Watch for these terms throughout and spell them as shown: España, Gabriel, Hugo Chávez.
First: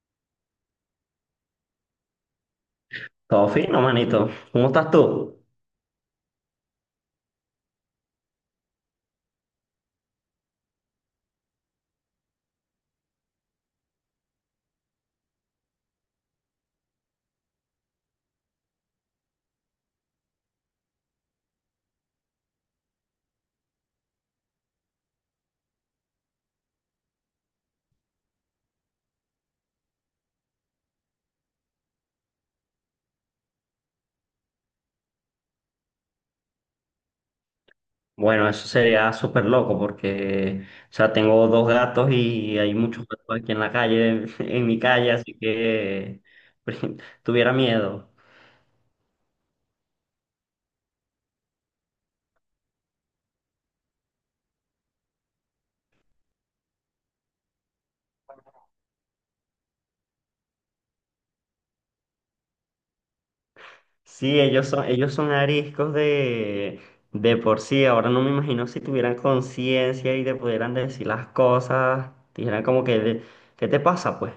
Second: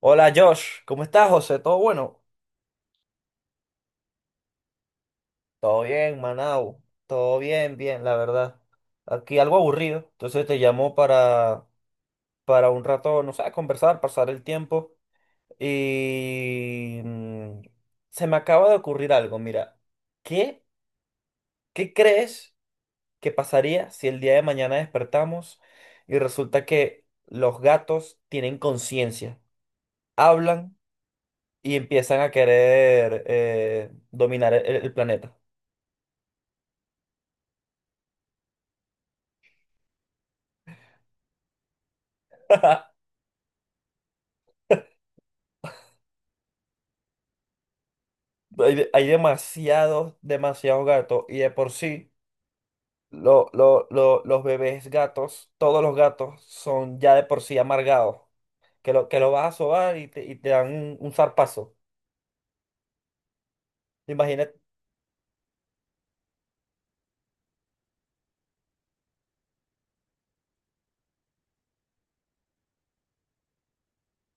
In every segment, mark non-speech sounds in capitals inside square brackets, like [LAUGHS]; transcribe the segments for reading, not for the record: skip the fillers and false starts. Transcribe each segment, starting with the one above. Hola Josh, ¿cómo estás, José? ¿Todo bueno? Todo fino, manito. ¿Cómo estás tú? Todo bien, Manau. Todo bien, bien, la verdad. Aquí algo aburrido. Entonces te llamo para un rato, no sé, conversar, pasar el tiempo. Y se me acaba de ocurrir algo, mira. ¿Qué, ¿Qué crees que pasaría si el día de mañana despertamos y resulta que los gatos tienen conciencia, hablan y empiezan a querer dominar el planeta? Bueno, eso sería súper loco porque, o sea, tengo dos gatos y hay [LAUGHS] muchos gatos aquí en la calle, [LAUGHS] en mi calle, así que [LAUGHS] tuviera miedo. Hay, hay demasiados, demasiados gatos y de por sí los bebés gatos, todos los gatos son ya de por sí amargados, que lo vas a sobar y te dan un zarpazo. Sí, Imagínate, ellos son ariscos de por sí. Ahora no me imagino si tuvieran conciencia y te pudieran decir las cosas. Dijeran como que, ¿qué te pasa, pues?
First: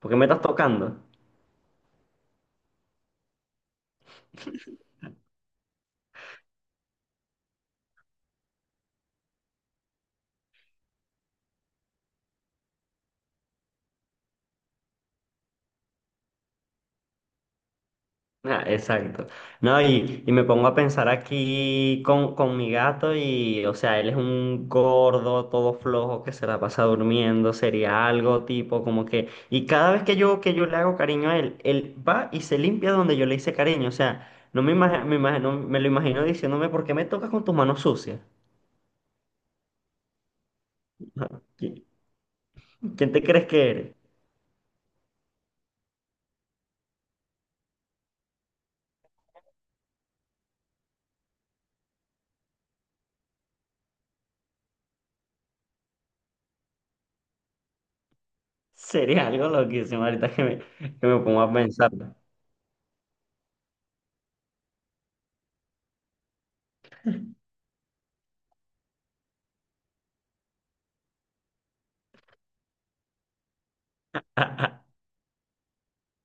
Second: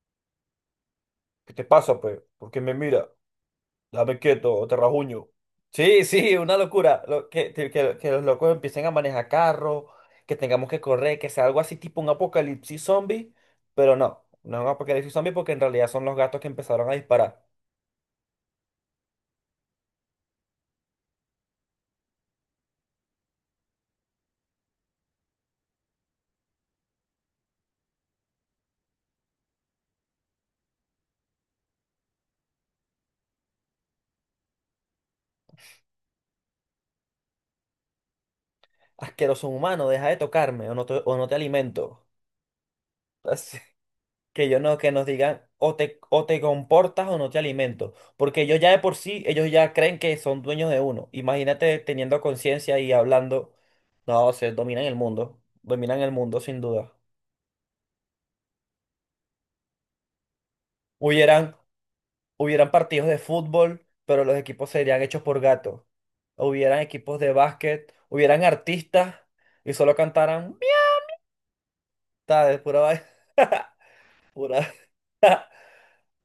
¿Por qué me estás tocando? ¿qué te pasa, pues? ¿Porque me mira? Dame quieto o te rajuño. Sí, sí, una locura. Lo, que los locos empiecen a manejar carros, que tengamos que correr, que sea algo así tipo un apocalipsis zombie, pero no, no es un apocalipsis zombie porque en realidad son los gatos que empezaron a disparar. Ah, exacto. No, y me pongo a pensar aquí con mi gato y, o sea, él es un gordo, todo flojo, que se la pasa durmiendo, sería algo tipo como que... Y cada vez que yo le hago cariño a él, él va y se limpia donde yo le hice cariño. O sea, no me imagino, me imagino, me lo imagino diciéndome, ¿por qué me tocas con tus manos sucias? Asqueroso humano, deja de tocarme o no te [LAUGHS] alimento. ¿Qui- ¿Quién te crees Así que eres? [LAUGHS] que yo no, que nos digan o te comportas o no te alimento. Porque ellos ya de por sí, ellos ya creen que son dueños de uno. Imagínate teniendo conciencia y hablando. No, se dominan el mundo. Dominan el mundo sin duda. Sería algo loquísimo que me pongo a Hubieran, pensar. hubieran partidos de fútbol, pero los equipos serían hechos por gatos. Hubieran equipos de básquet, hubieran artistas y solo cantaran mierda de pura vaina. [LAUGHS] [LAUGHS]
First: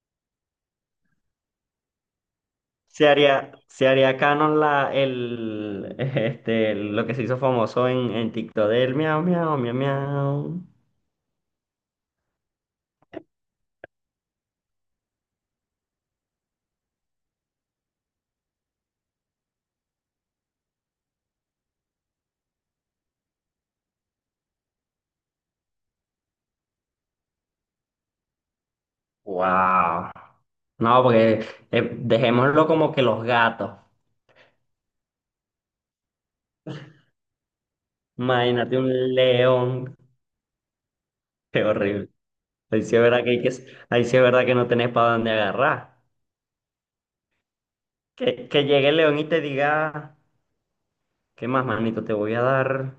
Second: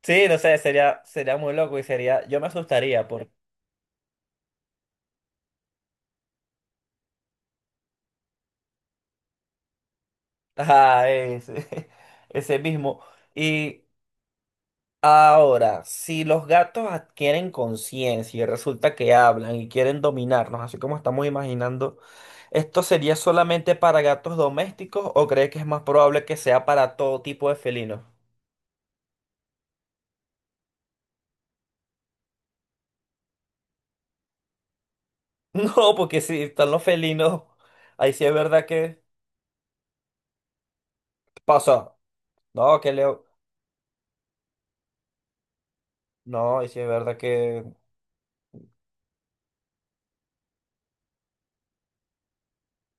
Sí, no sé, sería, sería muy loco y sería, yo me asustaría por se haría canon [LAUGHS] lo que se hizo famoso en TikTok del miau, miau, miau, miau. ajá, ese, [LAUGHS] ese mismo. Y ahora, si los gatos adquieren conciencia y resulta que hablan y quieren dominarnos, así como estamos imaginando, ¿esto sería solamente para gatos domésticos o crees que es más probable que sea para todo tipo de felinos? [LAUGHS] Wow. No, porque dejémoslo como que los gatos. No, porque si están los felinos, ahí sí es verdad Imagínate un que león. [LAUGHS] Qué pasa. horrible. No, Ahí que sí es verdad Leo, que, hay que, ahí sí es verdad que no tenés para dónde agarrar. no, ahí sí es verdad que Que llegue el león y te diga, ¿qué más, manito? Te voy a dar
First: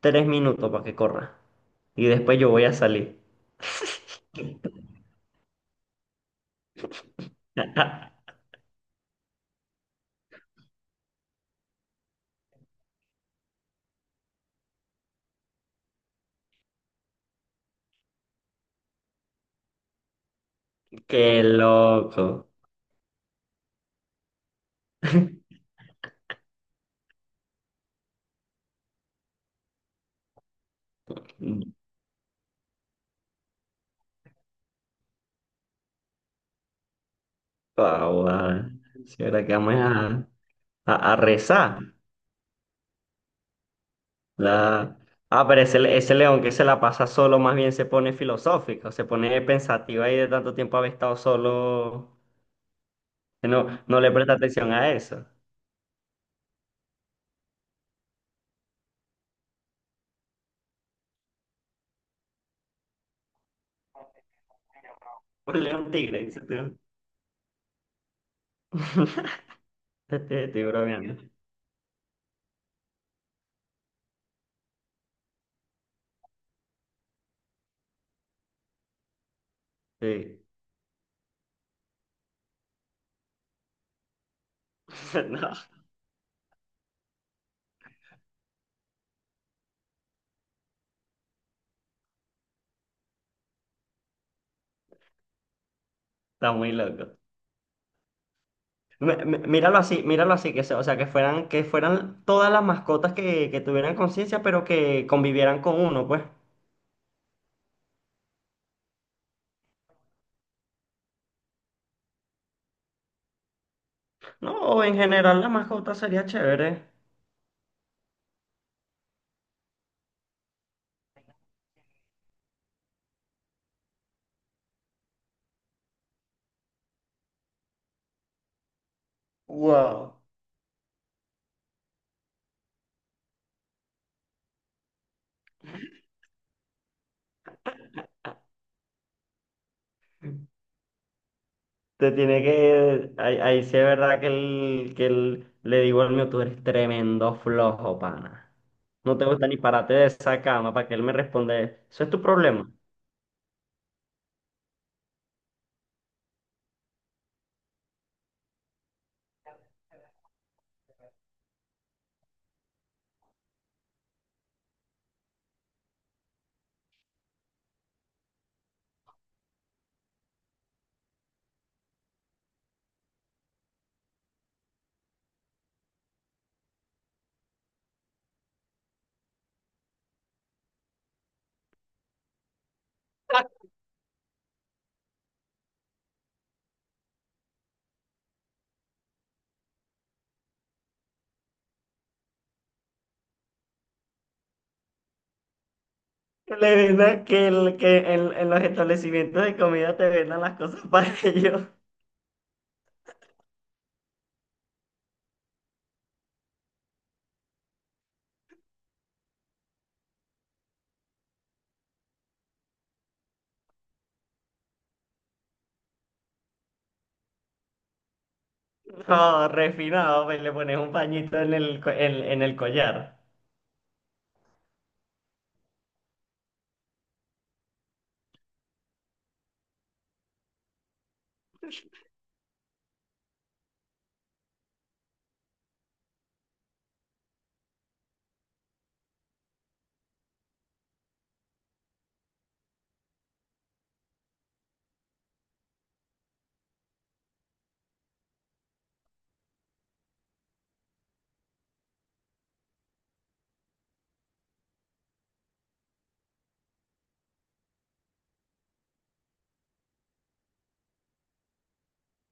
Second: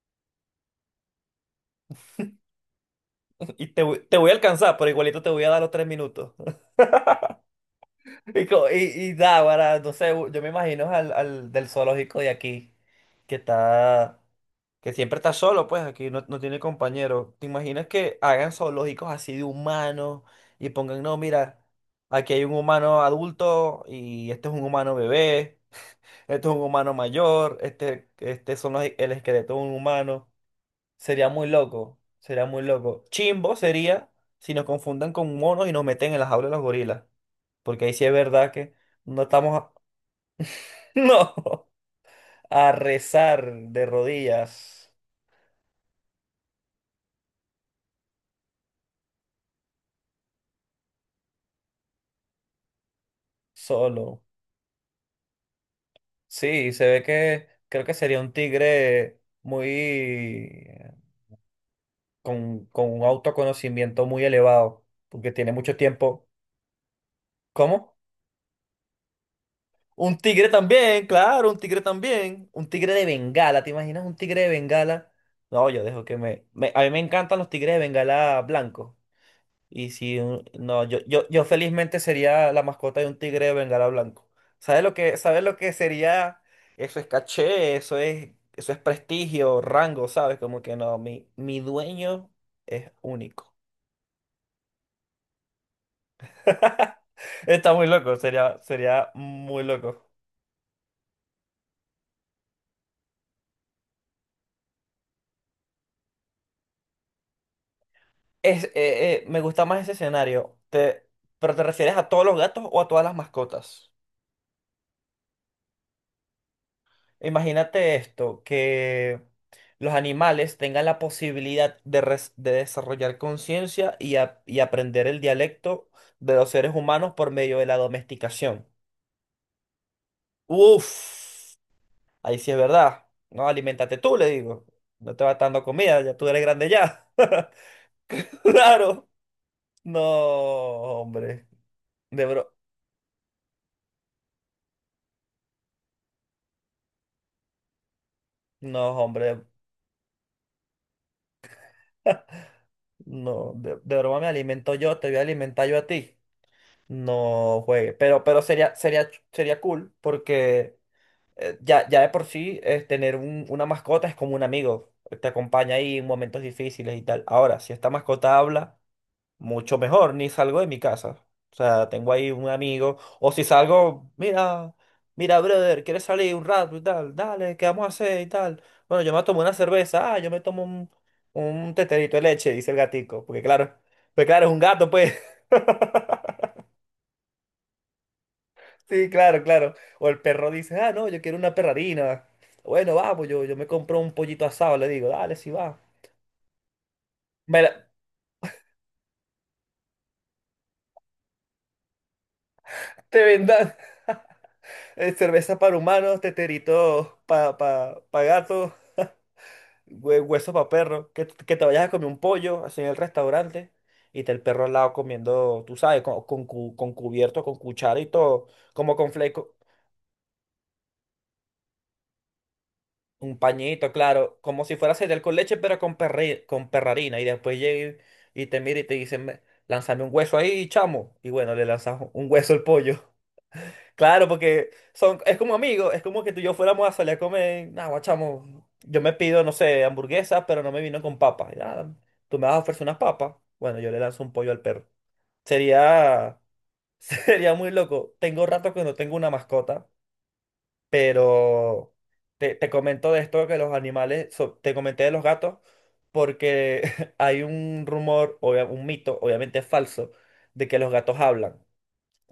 3 minutos para que corra. Y después yo voy a salir. y te, te voy a alcanzar, pero igualito te voy a dar los 3 minutos. [LAUGHS] [LAUGHS] Y, y da, para, no sé, yo me imagino al, al del zoológico de aquí, que está, que siempre está solo, pues aquí no, no tiene compañero. ¿Te imaginas que hagan zoológicos así de humanos y pongan, no, Qué mira, aquí hay loco. un humano adulto y este es un humano [LAUGHS] bebé, este es un humano mayor, este son el esqueleto de un humano. Sería muy loco, sería muy loco. Chimbo sería si nos confundan con monos y nos meten en las aulas de los gorilas. Porque ahí sí es verdad Ahora, que no si ahora que estamos a... vamos [LAUGHS] a No, rezar. a rezar de rodillas La... Ah, ese león que se la pasa solo más bien se pone filosófico, se pone pensativo ahí de tanto tiempo haber estado solo, que no, no le solo. presta atención a eso. Sí, se ve que creo que sería un tigre muy... con un autoconocimiento muy elevado. Porque tiene Un mucho león tigre, tiempo. dice tú. ¿Cómo? [LAUGHS] Un tigre estoy también, bromeando. claro, un tigre también. Un tigre de Bengala, ¿te imaginas un tigre de Bengala? No, yo dejo que me... a mí me encantan los tigres de Bengala blancos. Y si... Sí. No, yo felizmente sería la mascota de un tigre de Bengala blanco. [LAUGHS] Sabes No, lo que sería? Eso es caché, eso es prestigio, rango, ¿sabes? Como que no, mi dueño es único. está muy [LAUGHS] loco. Está muy loco, sería, sería muy loco. Míralo así, o sea, que fueran todas las mascotas que tuvieran conciencia, pero que convivieran con uno, pues. Es, me gusta más ese escenario. Pero ¿te refieres a todos los gatos o a todas las mascotas? No, en general la mascota sería chévere. Imagínate esto, que los animales tengan la posibilidad de, de desarrollar conciencia y, y aprender el dialecto de los seres humanos por medio de la domesticación. Wow. Uf, ahí sí es verdad. No, alimentate tú, le digo. No te vas dando comida, ya tú eres grande ya. [LAUGHS] Claro. No, hombre. Te De tiene bro. que. Ahí sí es verdad que le digo al mío, tú eres tremendo flojo, pana. No, No te hombre. gusta ni pararte de esa cama para que él me responda. Eso es tu problema. [LAUGHS] No, de broma me alimento yo, te voy a alimentar yo a ti. No juegue. Pero sería, sería, sería cool porque ya, ya de por sí tener una mascota es como un amigo. Te acompaña ahí en momentos difíciles y tal. Ahora, si esta mascota habla mucho mejor, ni salgo de mi casa. O sea, tengo ahí un amigo, o si salgo, mira, mira, brother, ¿quieres salir un rato y tal? Dale, ¿qué vamos a hacer y tal? Bueno, yo me tomo una cerveza, ah, yo me tomo un teterito de leche, dice el gatico, porque claro, pues claro, es un gato, pues. [LAUGHS] Sí, claro, claro. O el perro dice, ah, no, yo quiero una perrarina. Bueno, vamos, yo me compro un pollito asado, le digo, dale, si va. Le vendan que, Me el, la- que en los establecimientos de comida te vendan las cosas para [LAUGHS] ellos. te vendan [LAUGHS] cerveza para humanos, teterito para pa gatos. Hueso para perro, que, que te vayas a comer un pollo así en el restaurante y te el perro al lado comiendo, tú sabes, con, con cubierto, con cuchara y todo, como con No, fleco, refinado, pues le pones un pañito en el collar. un pañito, claro, como si fuera cereal con leche, pero con, con perrarina. Y después llega y te mira y te dice, lánzame un hueso ahí, chamo. Y bueno, le lanzas un hueso al pollo. Claro, porque son, es como amigos, es como que tú y yo fuéramos a salir a comer, nah, guachamo, yo me pido, no sé, hamburguesas, pero no me vino con papas. Y, "Ah, tú me vas a ofrecer unas papas. Bueno, yo le lanzo un pollo al perro. Sería, [LAUGHS] sería muy loco. Tengo rato que no tengo una mascota, pero te comento de esto que los animales, te comenté de los gatos, porque [LAUGHS] hay un rumor, un mito, obviamente falso, de que los gatos hablan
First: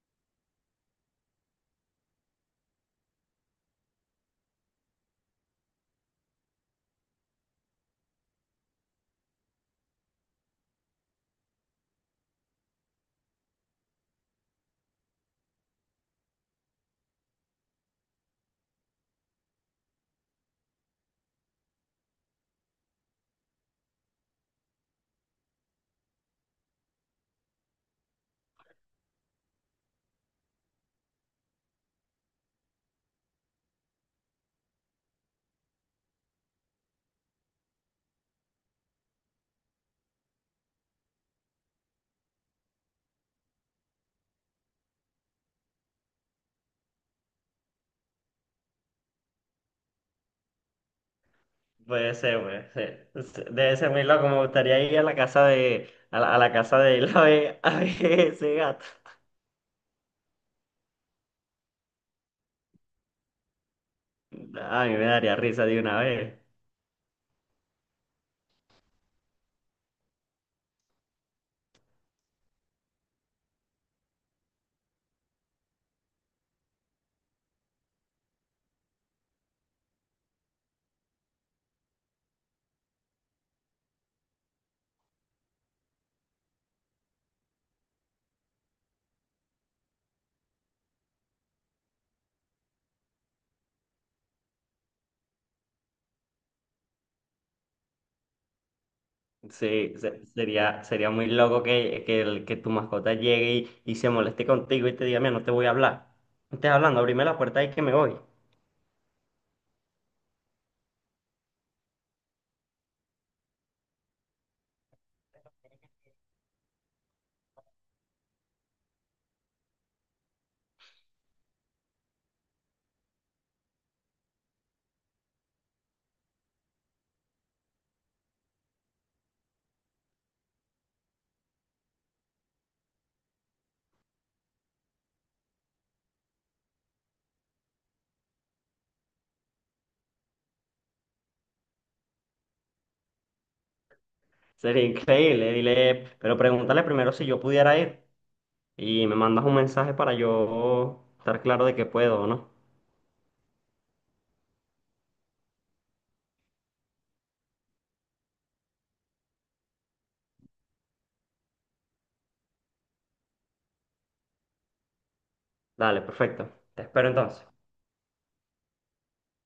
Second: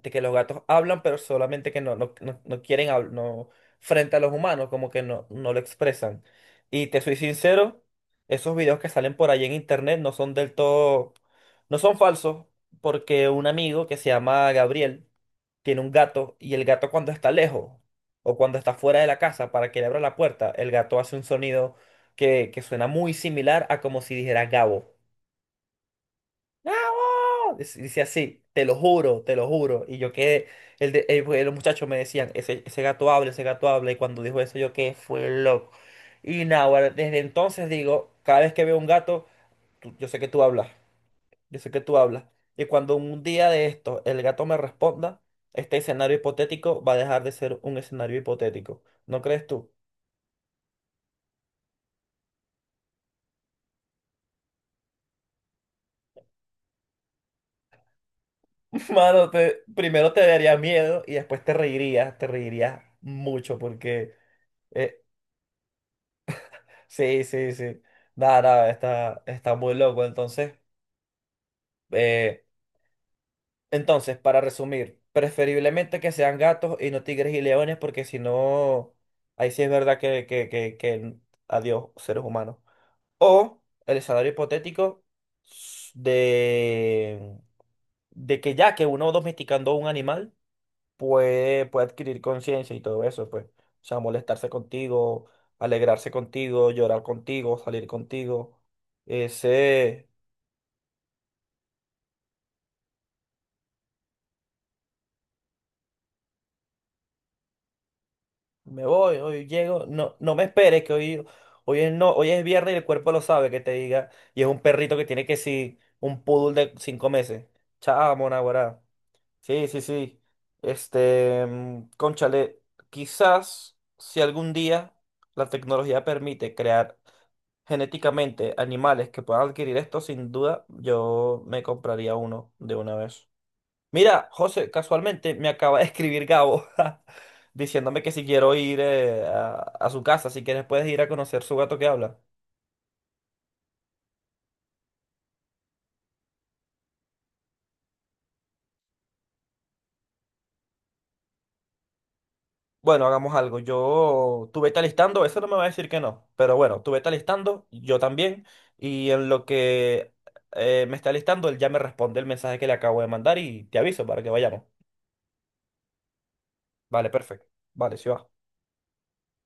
de que los gatos hablan, pero solamente que no, no, no, no quieren hablar, no, frente a los humanos, como que no, no lo expresan. Y te soy sincero, esos videos que salen por ahí en internet no son del todo, no son falsos, porque un amigo que se llama Gabriel tiene un gato y el gato cuando está lejos o cuando está fuera de la casa para que le abra la puerta, el gato hace un sonido que suena muy similar a como si dijera Gabo. Dice así, te lo juro, te lo juro. Y yo quedé, el de, pues, los muchachos me decían, ese gato habla, ese gato habla. Y cuando dijo eso, yo quedé, fue loco. Y nada, ahora, desde entonces digo, cada vez que veo un gato, yo sé que tú hablas, yo sé que tú hablas. Y cuando un día de esto el gato me responda, este escenario hipotético va a dejar de ser un escenario hipotético. ¿No crees tú? Puede ser, puede ser. Es- Debe ser muy loco. Me gustaría ir a la casa de él [LAUGHS] a ver ese gato. [LAUGHS] Mano, primero te daría miedo y después te reirías mucho porque... A mí eh, me daría risa de una vez. sí, sí, sí. Nada, nada, está, está muy loco. Entonces, eh, entonces, para resumir, preferiblemente que sean gatos y no tigres y leones, porque si no, ahí sí es verdad que adiós, seres humanos. O el escenario hipotético s- de, de que ya que uno domesticando un animal puede, puede adquirir conciencia y todo eso, pues. O sea, molestarse contigo, alegrarse contigo, llorar contigo, salir contigo. Sí, Ese, sería muy loco que tu mascota llegue y se moleste contigo y te diga, mira, no te voy a hablar. No estés hablando, abrime la puerta y que me voy. me voy, hoy llego, no, no me esperes que hoy, hoy es no, hoy es viernes y el cuerpo lo sabe que te diga, y es un perrito que tiene que sí, un poodle de 5 meses. Chamo, naguará. Sí, sí, sí. Este, cónchale, quizás si algún día la tecnología permite crear genéticamente animales que puedan adquirir esto, sin duda yo me compraría uno de una vez. Mira, José, casualmente me acaba de escribir Gabo [LAUGHS] diciéndome que si quiero ir a su casa, si quieres puedes ir a conocer su gato que habla. Sería increíble. Dile, pero pregúntale primero si yo pudiera ir y me mandas un mensaje para yo estar claro de que puedo o no. Bueno, hagamos algo. Yo, tú vete alistando, eso no me va a decir que no, pero bueno, tú vete alistando, yo también, y en lo que me está alistando, él ya me responde el mensaje que le acabo de mandar y te aviso para que vayamos. Dale, perfecto. Te espero Vale, entonces. perfecto. Vale, sí va.